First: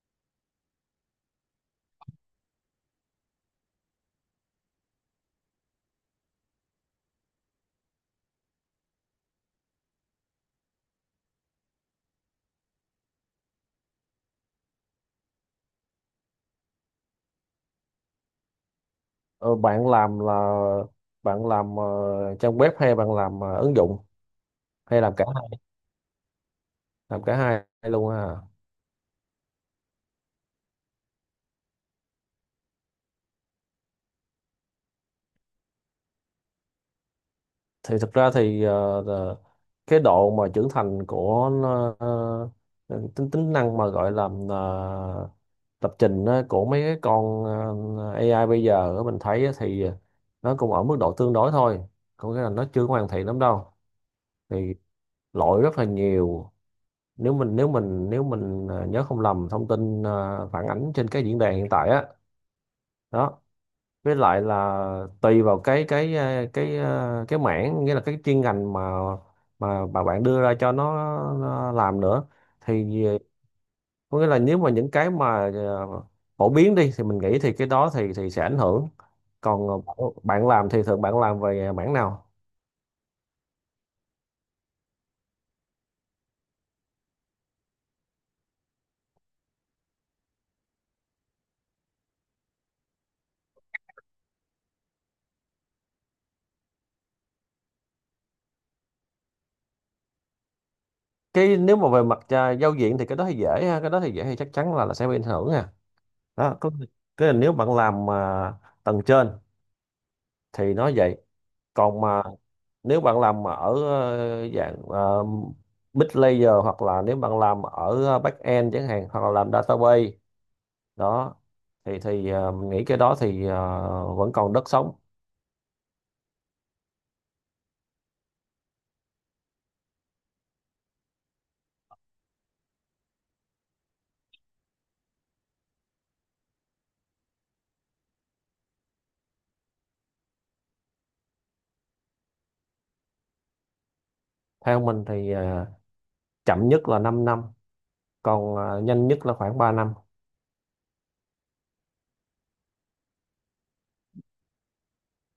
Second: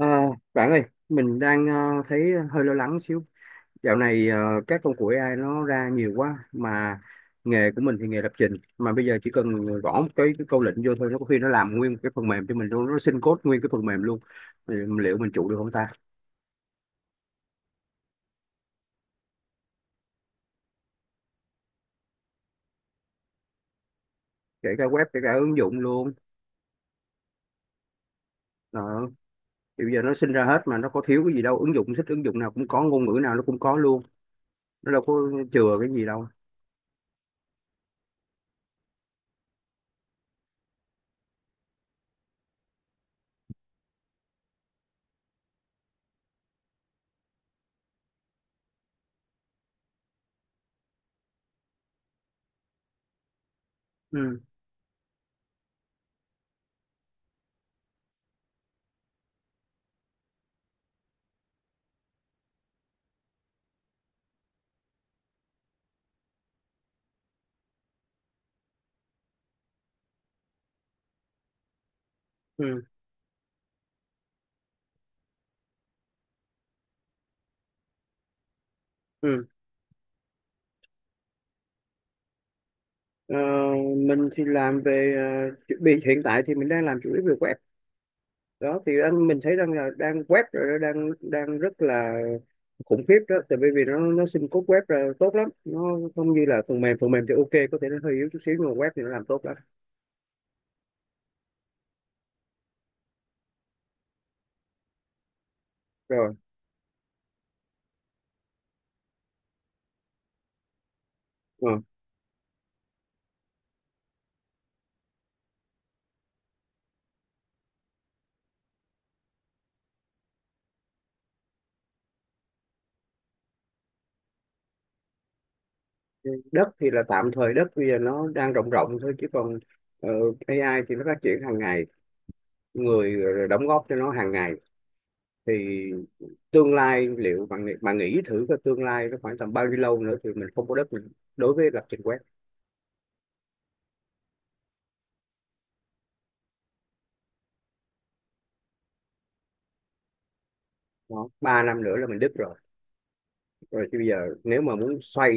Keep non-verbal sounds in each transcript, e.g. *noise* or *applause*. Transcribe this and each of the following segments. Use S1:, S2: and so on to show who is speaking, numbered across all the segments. S1: Ờ, bạn ơi, mình đang thấy hơi lo lắng xíu. Dạo này các công cụ AI nó ra nhiều quá mà nghề của mình thì nghề lập trình mà bây giờ chỉ cần gõ một cái câu lệnh vô thôi, nó có khi nó làm nguyên một cái phần mềm cho mình luôn, nó xin code nguyên cái phần mềm luôn. Thì liệu mình trụ được không ta?
S2: Ờ, Bạn làm là bạn làm ờ, trang web hay bạn làm ứng dụng,
S1: Kể cả
S2: hay
S1: web,
S2: làm
S1: kể
S2: cả
S1: cả ứng
S2: hai,
S1: dụng luôn.
S2: làm cả hai luôn ha?
S1: Đó. Thì bây giờ nó sinh ra hết mà nó có thiếu cái gì đâu, ứng dụng thích ứng dụng nào cũng có, ngôn ngữ nào nó cũng có luôn. Nó đâu có chừa cái gì đâu.
S2: Thì thực ra thì cái độ mà trưởng thành của nó, tính tính năng mà gọi là ờ, lập trình á, của mấy cái con AI bây giờ á, mình thấy á thì nó cũng ở mức độ tương đối thôi, có nghĩa là nó chưa hoàn thiện lắm đâu.
S1: Ừ,
S2: Thì lỗi rất là nhiều, nếu mình nhớ không lầm thông tin phản ánh trên cái diễn đàn hiện tại á. Đó, với lại là tùy vào cái mảng, nghĩa là cái chuyên ngành mà mà bạn đưa ra cho nó làm nữa.
S1: ừ,
S2: Thì có nghĩa là nếu mà những cái mà phổ biến đi thì mình nghĩ thì cái đó thì sẽ ảnh hưởng.
S1: ừ.
S2: Còn bạn bạn làm thì thường bạn làm về mảng nào?
S1: Ờ, mình thì làm về chuẩn bị hiện tại thì mình đang làm chủ yếu về web. Đó thì anh mình thấy đang là đang web rồi đó, đang đang rất là khủng khiếp đó, tại vì vì nó xin code web là tốt lắm, nó không như là phần mềm. Phần mềm thì ok, có thể nó hơi yếu chút xíu, nhưng mà web thì nó làm tốt lắm.
S2: Cái nếu mà về mặt giao diện thì cái đó thì dễ ha, cái đó thì dễ thì chắc chắn là sẽ bị ảnh hưởng ha.
S1: Rồi
S2: Đó, có cái là nếu bạn làm mà tầng trên thì nó vậy.
S1: ờ.
S2: Còn mà nếu bạn làm mà ở dạng mid layer, hoặc là nếu bạn làm ở back end chẳng hạn, hoặc là làm database. Đó thì mình nghĩ cái đó thì vẫn còn đất sống.
S1: Đất thì là tạm thời, đất bây giờ nó đang rộng rộng thôi, chứ còn ờ, AI thì nó phát triển hàng ngày, người đóng góp cho nó hàng ngày. Thì tương lai liệu bạn nghĩ, thử cái tương lai nó khoảng tầm bao nhiêu lâu nữa thì mình không có đất, mình đối với lập trình web.
S2: Theo mình thì chậm nhất là 5 năm, còn nhanh nhất là khoảng 3 năm.
S1: Đó. Ba năm nữa là mình đứt rồi. Rồi thì bây giờ nếu mà muốn xoay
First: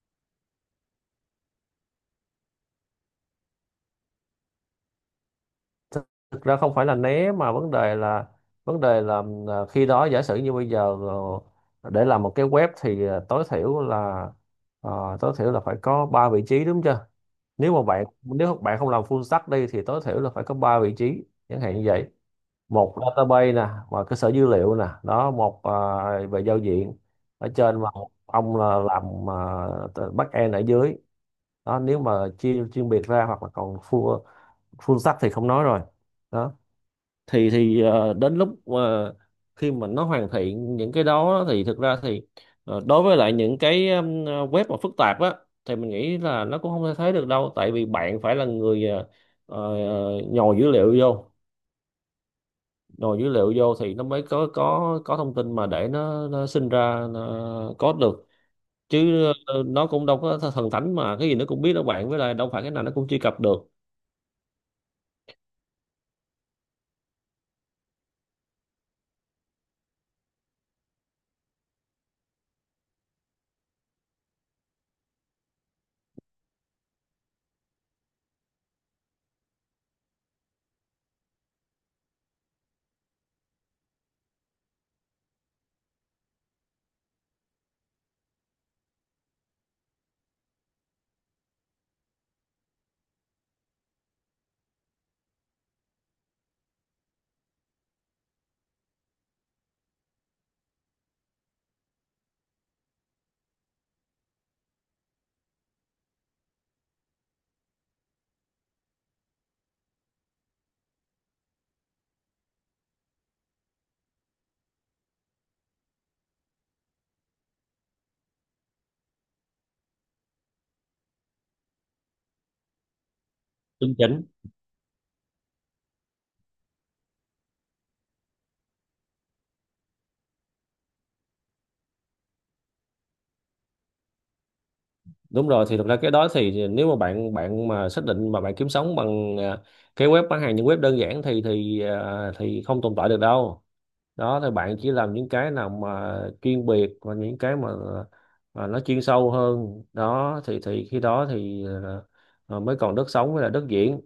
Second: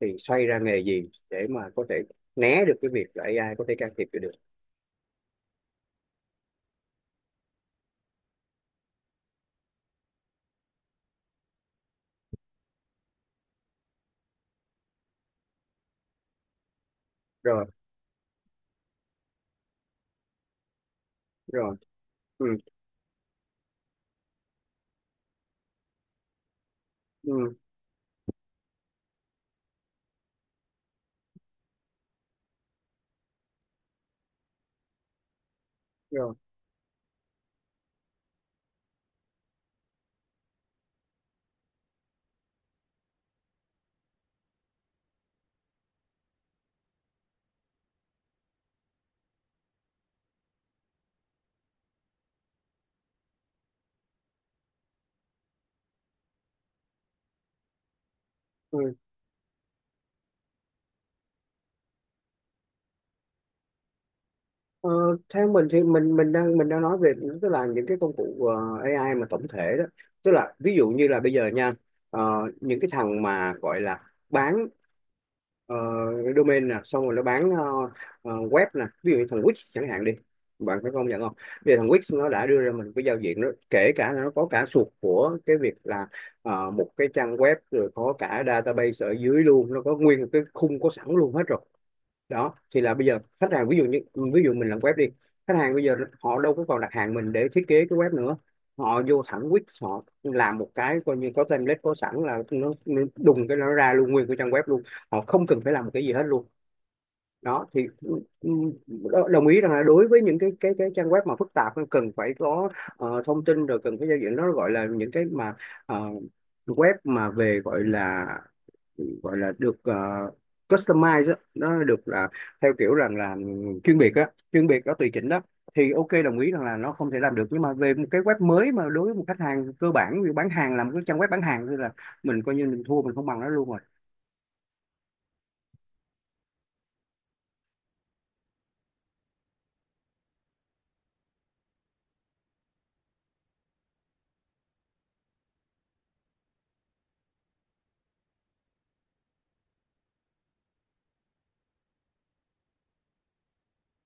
S1: thì xoay ra nghề gì để mà có thể né được cái việc là AI có thể can thiệp vô được.
S2: Thực ra không phải là né mà vấn đề là, khi đó giả sử như bây giờ, để làm một cái web thì tối thiểu là phải có 3 vị trí, đúng chưa?
S1: rồi
S2: Nếu mà nếu bạn không làm full stack đi thì tối thiểu là phải có ba vị trí chẳng hạn
S1: rồi
S2: như vậy.
S1: ừ,
S2: Một database nè và cơ sở dữ liệu nè, đó một về giao diện ở
S1: ừ,
S2: trên, và một ông là làm back end ở dưới. Đó, nếu mà chia chuyên biệt ra, hoặc là còn full full stack thì không nói rồi.
S1: rồi
S2: Đó thì đến lúc mà, khi mà nó hoàn thiện những cái đó thì thực ra thì đối với lại những cái web mà phức tạp á, thì mình nghĩ là nó cũng không thể thấy được đâu. Tại vì bạn phải là người nhồi dữ liệu vô, thì nó mới có thông tin mà để nó sinh ra nó code được.
S1: ừ.
S2: Chứ nó cũng đâu có thần thánh mà cái gì nó cũng biết đâu bạn, với lại đâu phải cái nào nó cũng truy cập được.
S1: Ờ, theo mình thì mình đang nói về, tức là những cái công cụ AI mà tổng thể đó. Tức là ví dụ như là bây giờ nha, ờ, những cái thằng mà gọi là bán ờ, domain nè, xong rồi nó bán web nè, ví dụ như thằng Wix chẳng hạn đi. Bạn phải công nhận không, bây giờ thằng Wix nó đã đưa ra mình cái giao diện đó, kể cả là nó có cả suột của cái việc là một cái trang web, rồi có cả database ở dưới luôn, nó có nguyên một cái khung có sẵn luôn hết rồi. Đó thì là bây giờ khách hàng, ví dụ như, ví dụ mình làm web đi, khách hàng bây giờ họ đâu có còn đặt hàng mình để thiết kế cái web nữa. Họ vô thẳng Wix, họ làm một cái coi như có template có sẵn, là nó đùng cái nó ra luôn nguyên cái trang web luôn, họ không cần phải làm một cái gì hết luôn. Đó thì ừ, đồng ý rằng là đối với những cái trang web mà phức tạp, nó cần phải có thông tin, rồi cần phải giao diện, nó gọi là những cái mà ờ, web mà về gọi là, Ừ, gọi là được customize á, nó được là theo kiểu rằng là
S2: Chuẩn
S1: chuyên biệt
S2: chính.
S1: á, chuyên biệt đó, tùy chỉnh đó. Thì ok, đồng ý rằng là nó không thể làm được, nhưng mà về một cái web mới mà đối với một khách hàng cơ bản như bán hàng, làm cái trang web bán hàng, thì là mình coi như mình thua, mình không bằng nó luôn rồi.
S2: Đúng rồi. Thì thực ra cái đó thì nếu mà bạn bạn mà xác định mà bạn kiếm sống bằng cái web bán hàng, những web đơn giản thì thì không tồn tại được đâu. Đó thì bạn chỉ làm những cái nào mà chuyên biệt và những cái mà nó chuyên sâu hơn. Đó thì khi đó thì mới còn đất sống với là đất diễn.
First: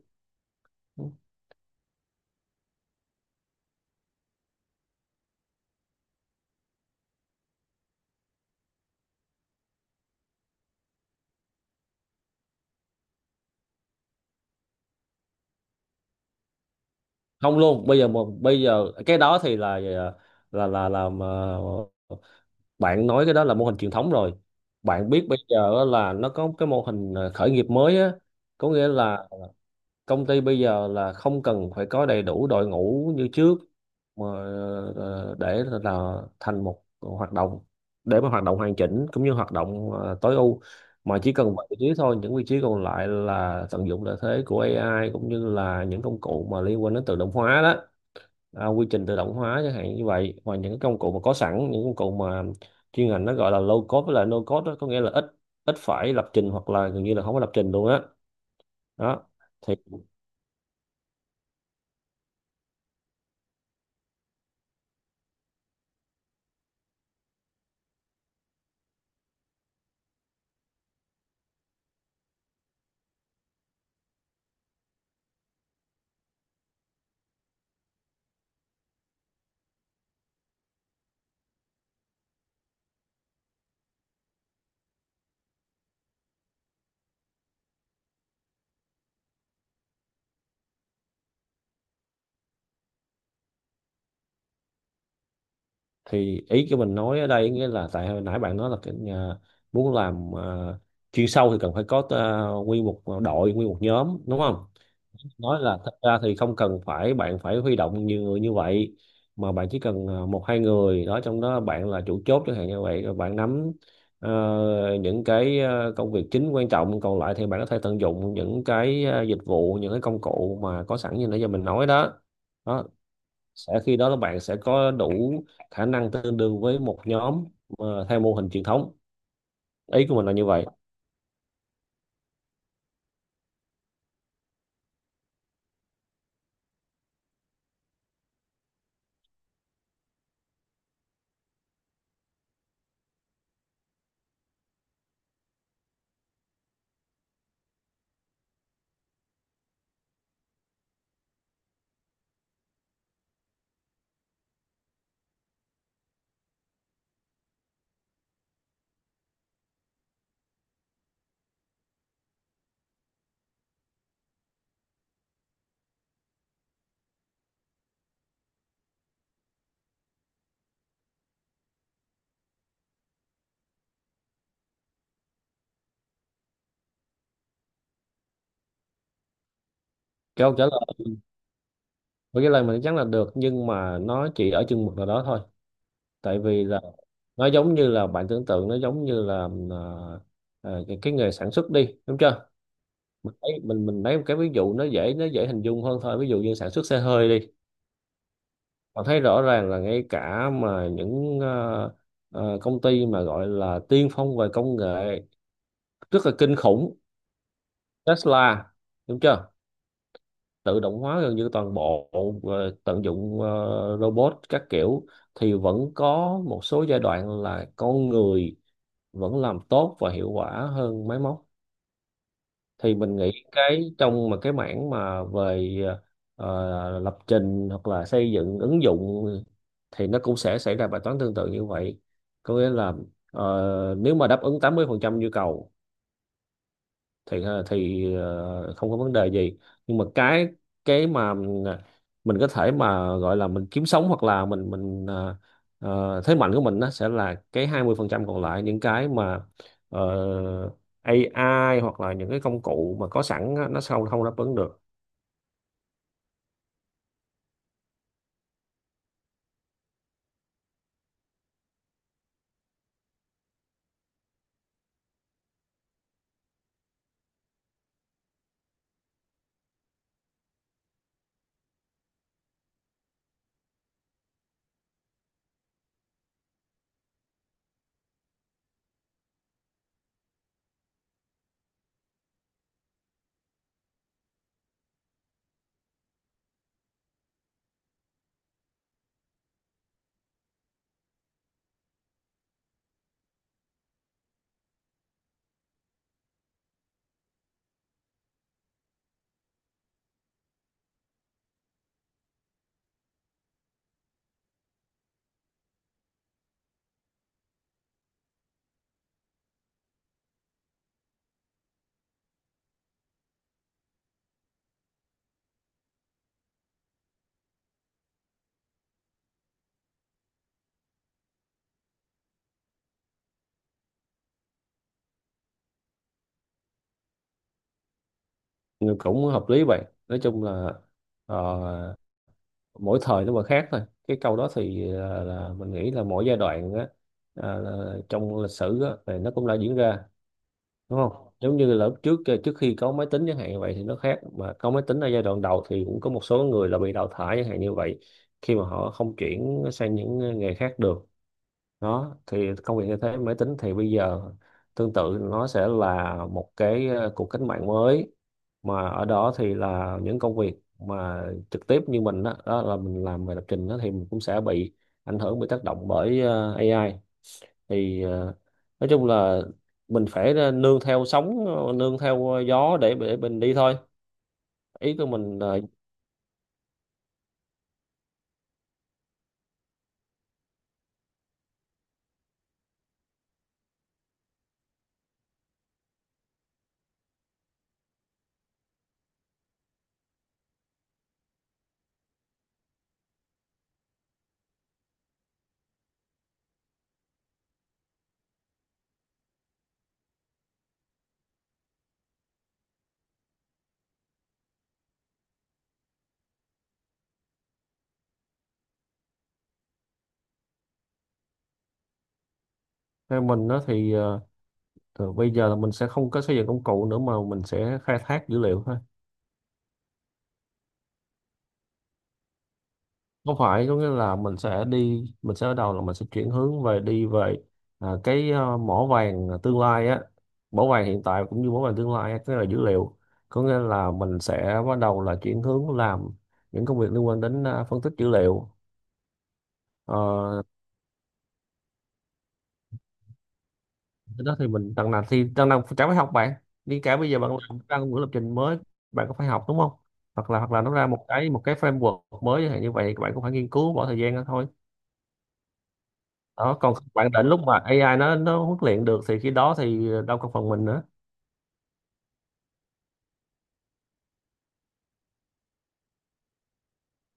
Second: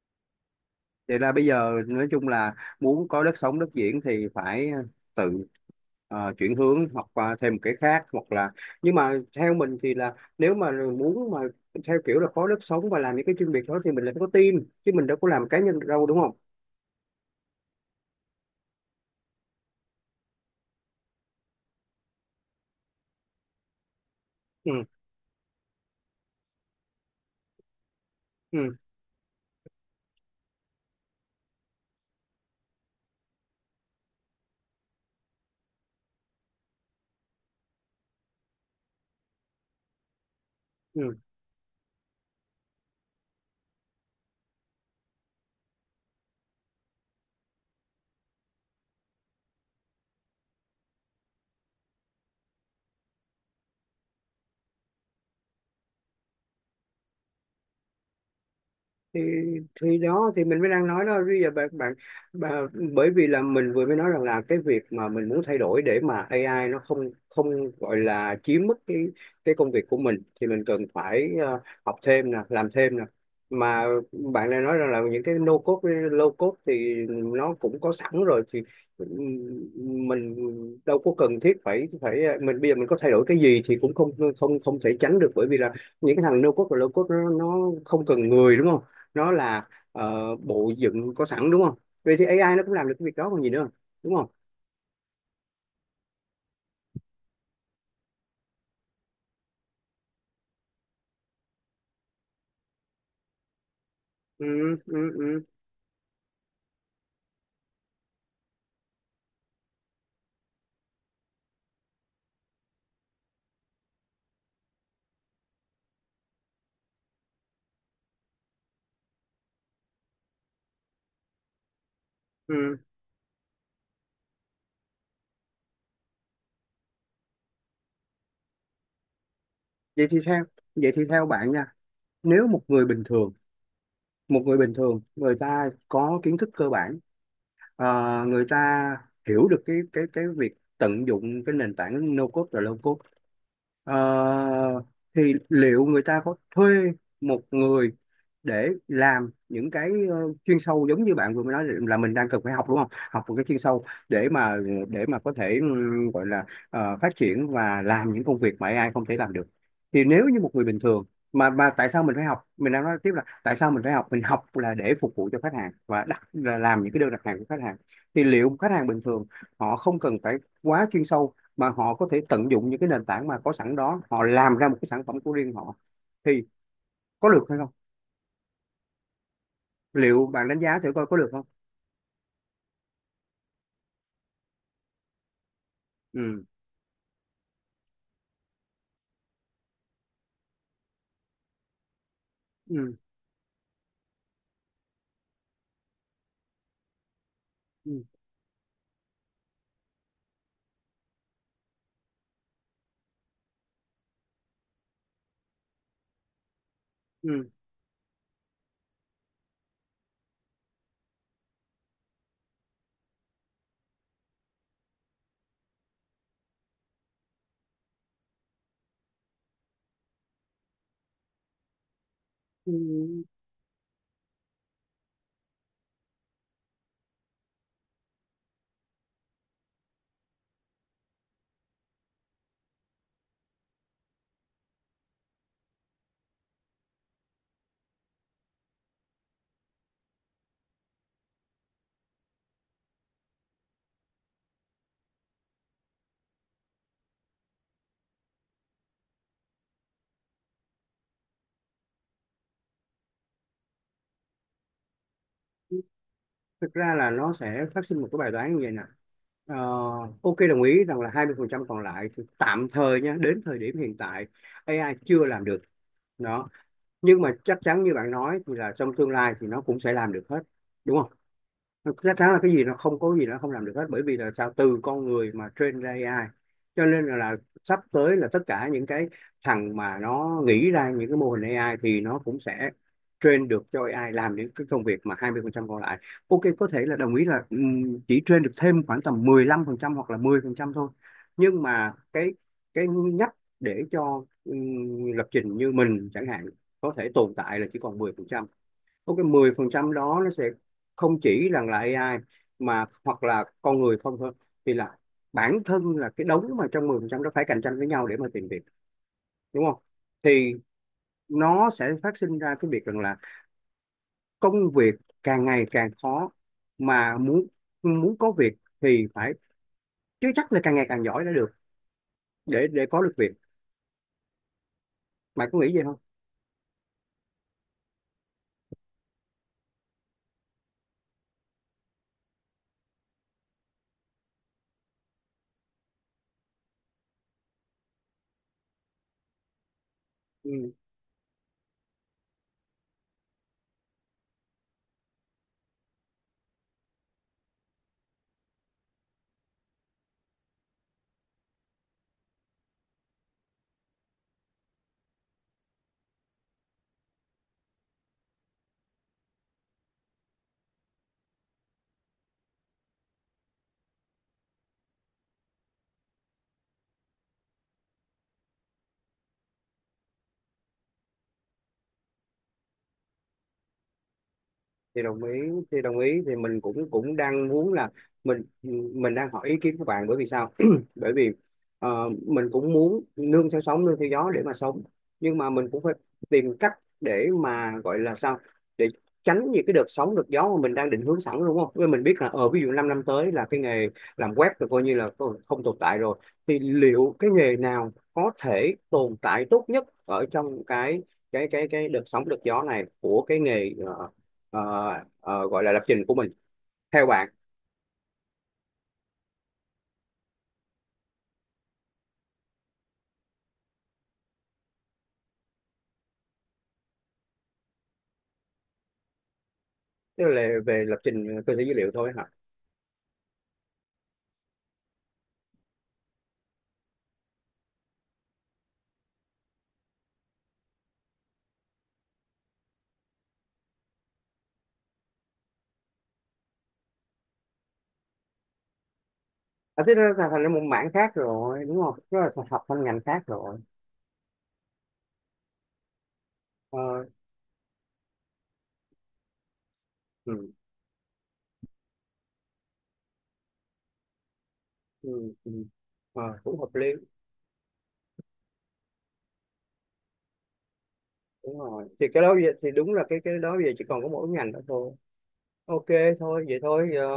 S1: Vậy là bây giờ nói chung là muốn có đất sống, đất diễn thì phải tự chuyển hướng hoặc qua thêm một cái khác hoặc là, nhưng mà theo mình thì là nếu mà muốn mà theo kiểu là có đất sống và làm những cái chuyên biệt đó thì mình lại phải có team, chứ mình đâu có làm cá nhân được đâu, đúng không?
S2: Không luôn bây giờ, mà bây giờ cái đó thì là là là làm à, bạn nói cái đó là mô hình truyền thống rồi.
S1: Ừ,
S2: Bạn biết bây giờ á là nó có cái mô hình khởi nghiệp mới á, có
S1: ừ,
S2: nghĩa là công ty bây giờ là không cần phải có đầy đủ đội ngũ như trước, mà để là thành một hoạt động, để mà hoạt động hoàn chỉnh cũng như hoạt động tối ưu,
S1: ừ.
S2: mà chỉ cần 7 vị trí thôi, những vị trí còn lại là tận dụng lợi thế của AI cũng như là những công cụ mà liên quan đến tự động hóa đó. Quy trình tự động hóa chẳng hạn như vậy, hoặc những cái công cụ mà có sẵn, những công cụ mà chuyên ngành nó gọi là low code với lại no code đó, có nghĩa là ít ít phải lập trình, hoặc là gần như là không có lập trình luôn á.
S1: thì
S2: Đó. thì
S1: thì đó thì mình mới đang nói đó. Bây giờ bạn bạn bà, bởi vì là mình vừa mới nói rằng là cái việc mà mình muốn thay đổi để mà AI nó không, không gọi là chiếm mất cái công việc của mình, thì mình cần phải học thêm nè, làm thêm nè. Mà bạn này nói rằng là những cái no code với low code thì nó cũng có sẵn rồi, thì mình đâu có cần thiết phải, mình bây giờ mình có thay đổi cái gì thì cũng không, không thể tránh được, bởi vì là những cái thằng no code và low code nó không cần người, đúng không? Nó là bộ dựng có sẵn, đúng không? Vậy thì AI nó cũng làm được cái việc đó còn gì nữa, đúng không?
S2: thì ý của mình nói ở đây nghĩa là tại hồi nãy bạn nói là muốn làm chuyên sâu thì cần phải có nguyên một đội, nguyên một nhóm, đúng
S1: ừ,
S2: không?
S1: ừ, ừ,
S2: Nói là thật ra thì không cần phải bạn phải huy động nhiều người như vậy, mà bạn chỉ cần một hai người đó, trong đó bạn là chủ chốt chẳng hạn như vậy, rồi bạn nắm ờ, những cái công việc chính quan trọng. Còn lại thì bạn có thể tận dụng những cái dịch vụ, những cái công cụ mà có sẵn như nãy giờ mình nói đó.
S1: ừ.
S2: Đó sẽ khi đó là bạn sẽ có đủ khả năng tương đương với một nhóm theo mô hình truyền thống.
S1: vậy
S2: Ý của
S1: thì
S2: mình là
S1: theo
S2: như vậy.
S1: Vậy thì theo bạn nha, nếu một người bình thường, một người bình thường người ta có kiến thức cơ bản, người ta hiểu được cái việc tận dụng cái nền tảng no code và low code, ờ, thì liệu người ta có thuê một người để làm những cái chuyên sâu giống như bạn vừa mới nói là mình đang cần phải học đúng không, học một cái chuyên sâu để mà, để mà có thể gọi là phát triển và làm những công việc mà AI không thể làm được. Thì nếu như một người bình thường mà, tại sao mình phải học, mình đang nói tiếp là tại sao mình phải học, mình học là để phục vụ cho khách hàng và đặt là làm những cái đơn đặt hàng của khách hàng. Thì liệu khách hàng bình thường họ không cần phải quá chuyên sâu, mà họ có thể tận dụng những cái nền tảng mà có sẵn đó, họ làm ra một cái sản phẩm của riêng họ, thì có được hay không? Liệu
S2: Cái
S1: bạn
S2: câu
S1: đánh
S2: trả
S1: giá thử
S2: lời
S1: coi có được không?
S2: với cái lời mình chắc là được, nhưng mà nó chỉ ở chừng mực nào đó thôi. Tại
S1: ừ
S2: vì là nó giống như là bạn tưởng tượng, nó giống như là cái nghề sản xuất đi, đúng chưa?
S1: ừ
S2: Mình thấy mình lấy một cái ví dụ nó dễ, nó dễ hình dung hơn thôi. Ví dụ như sản xuất xe hơi đi.
S1: ừ
S2: Bạn thấy rõ ràng là ngay cả mà những công ty mà gọi là tiên phong về công nghệ, rất là kinh khủng,
S1: ừ
S2: Tesla, đúng chưa, tự động hóa gần như toàn bộ, tận dụng robot các kiểu, thì vẫn có một số giai đoạn là con người vẫn làm tốt và hiệu quả hơn máy móc.
S1: ừ.
S2: Thì mình nghĩ cái trong mà cái mảng mà về lập trình hoặc là xây dựng ứng dụng thì nó cũng sẽ xảy ra bài toán tương tự như vậy. Có nghĩa là nếu mà đáp ứng 80% nhu cầu thì không có vấn đề gì. Nhưng mà cái mà ờ, mình có thể mà gọi là mình kiếm sống, hoặc là thế mạnh của mình nó sẽ là cái 20% còn lại, những cái mà ờ, AI hoặc là những cái công cụ mà có sẵn á, nó sao không đáp ứng được.
S1: Thực ra là nó sẽ phát sinh một cái bài toán như vậy nè. Ờ, ok, đồng ý rằng là 20% còn lại thì tạm thời nha, đến thời điểm hiện tại AI chưa làm được. Đó. Nhưng mà chắc chắn như bạn nói thì là trong tương lai thì nó cũng sẽ làm được hết, đúng không? Thực ra thắng là cái gì, nó không có gì nó không làm được hết, bởi vì là sao, từ con người mà train ra AI. Cho nên là sắp tới là tất cả những cái thằng mà nó nghĩ ra những cái mô hình AI thì nó cũng sẽ train được cho AI làm những cái công việc mà 20% còn lại. Ok, có thể là đồng ý là chỉ train được thêm khoảng tầm 15% hoặc là 10% thôi. Nhưng mà cái nhắc để cho lập trình như mình chẳng hạn có thể tồn tại là chỉ còn 10%. Có cái 10% đó nó sẽ không chỉ rằng là AI, mà hoặc là con người không thôi, thì là bản thân là cái đống mà trong 10% đó phải cạnh tranh với nhau để mà tìm việc, đúng không? Thì nó sẽ phát sinh ra cái việc rằng là công việc càng ngày càng khó, mà muốn, muốn có việc thì phải, chứ chắc là càng ngày càng giỏi đã được, để có được việc. Mày có nghĩ vậy không?
S2: Nhưng cũng hợp lý vậy. Nói chung là ờ, mỗi thời nó mà khác thôi. Cái câu đó thì là mình nghĩ là mỗi giai đoạn á, trong lịch sử á, thì nó cũng đã diễn ra.
S1: Ừ.
S2: Đúng không, giống như là lúc trước trước khi có máy tính chẳng hạn như vậy thì nó khác, mà có máy tính ở giai đoạn đầu thì cũng có một số người là bị đào thải chẳng hạn như vậy, khi mà họ không chuyển sang những nghề khác được. Đó thì công việc như thế máy tính thì bây giờ tương tự, nó sẽ là một cái cuộc cách mạng mới, mà ở đó thì là những công việc mà trực tiếp như mình đó, đó là mình làm về lập trình đó thì mình cũng sẽ bị ảnh hưởng, bị tác động bởi AI. Thì nói chung là mình phải nương theo sóng, nương theo gió để mình đi thôi. Ý
S1: thì
S2: của
S1: đồng
S2: mình
S1: ý
S2: là
S1: thì đồng ý, thì mình cũng cũng đang muốn là, mình mình đang hỏi ý kiến của bạn, bởi vì sao *clears throat* bởi vì mình cũng muốn nương theo sóng nương theo gió để mà sống. Nhưng mà mình cũng phải tìm cách để mà gọi là sao, để tránh những cái đợt sóng đợt gió mà mình đang định hướng sẵn, đúng không? Với mình biết là ở ví dụ 5 năm năm tới là cái nghề làm web là coi như là không, không tồn tại rồi. Thì liệu cái nghề nào có thể tồn tại tốt nhất ở trong cái cái đợt sóng đợt gió này của cái nghề ờ, gọi là lập trình của mình, theo bạn?
S2: theo mình đó thì từ bây giờ là mình sẽ không có xây dựng công cụ nữa mà mình sẽ khai thác dữ liệu thôi.
S1: Tức là về lập trình cơ sở dữ liệu thôi hả?
S2: Không phải, có nghĩa là mình sẽ đi, mình sẽ ở đầu là mình sẽ chuyển hướng về, đi về cái mỏ vàng tương lai á, mỏ vàng hiện tại cũng như mỏ vàng tương lai á, cái là dữ liệu. Có nghĩa là mình sẽ bắt đầu là chuyển hướng làm những công việc liên quan đến phân tích dữ liệu.
S1: À, thế nó thành, thành
S2: Ờ,
S1: ra một mảng khác rồi đúng không, nó là học thành ngành khác rồi.
S2: Cái đó thì mình, đằng nào thì đằng nào chả phải học bạn, đi cả
S1: Ờ,
S2: bây giờ bạn làm ra ngữ lập trình mới bạn cũng phải học, đúng không?
S1: ừ,
S2: Hoặc là nó ra một cái framework mới chẳng hạn như vậy bạn cũng phải nghiên cứu bỏ thời gian ra thôi.
S1: ừ, ừ. Ờ,
S2: Đó,
S1: cũng hợp
S2: còn
S1: lý.
S2: bạn định lúc mà AI nó huấn luyện được thì khi đó thì đâu còn phần mình nữa.
S1: Đúng rồi thì cái đó bây giờ, thì đúng là cái đó bây giờ chỉ còn có mỗi ngành đó thôi. Ok, thôi vậy thôi giờ,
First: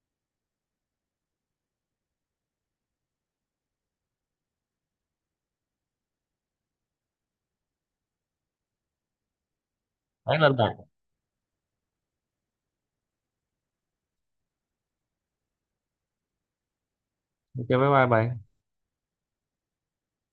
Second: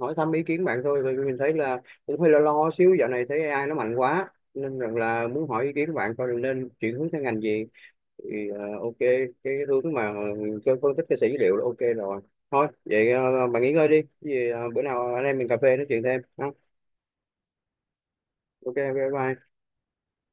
S1: hỏi thăm ý kiến bạn thôi, vì mình thấy là cũng hơi lo lo xíu, dạo này thấy AI nó mạnh quá nên rằng là muốn hỏi ý kiến của bạn coi là nên chuyển hướng sang ngành gì. Thì à, ok, cái hướng mà
S2: Bán lên bạn.
S1: cho phân tích cái sẻ dữ liệu là ok rồi. Thôi vậy à, bạn nghỉ ngơi đi. Cái gì à, bữa nào anh em mình cà phê nói chuyện thêm ha.
S2: Cho bye bye bạn.
S1: Ok, ok, bye bye.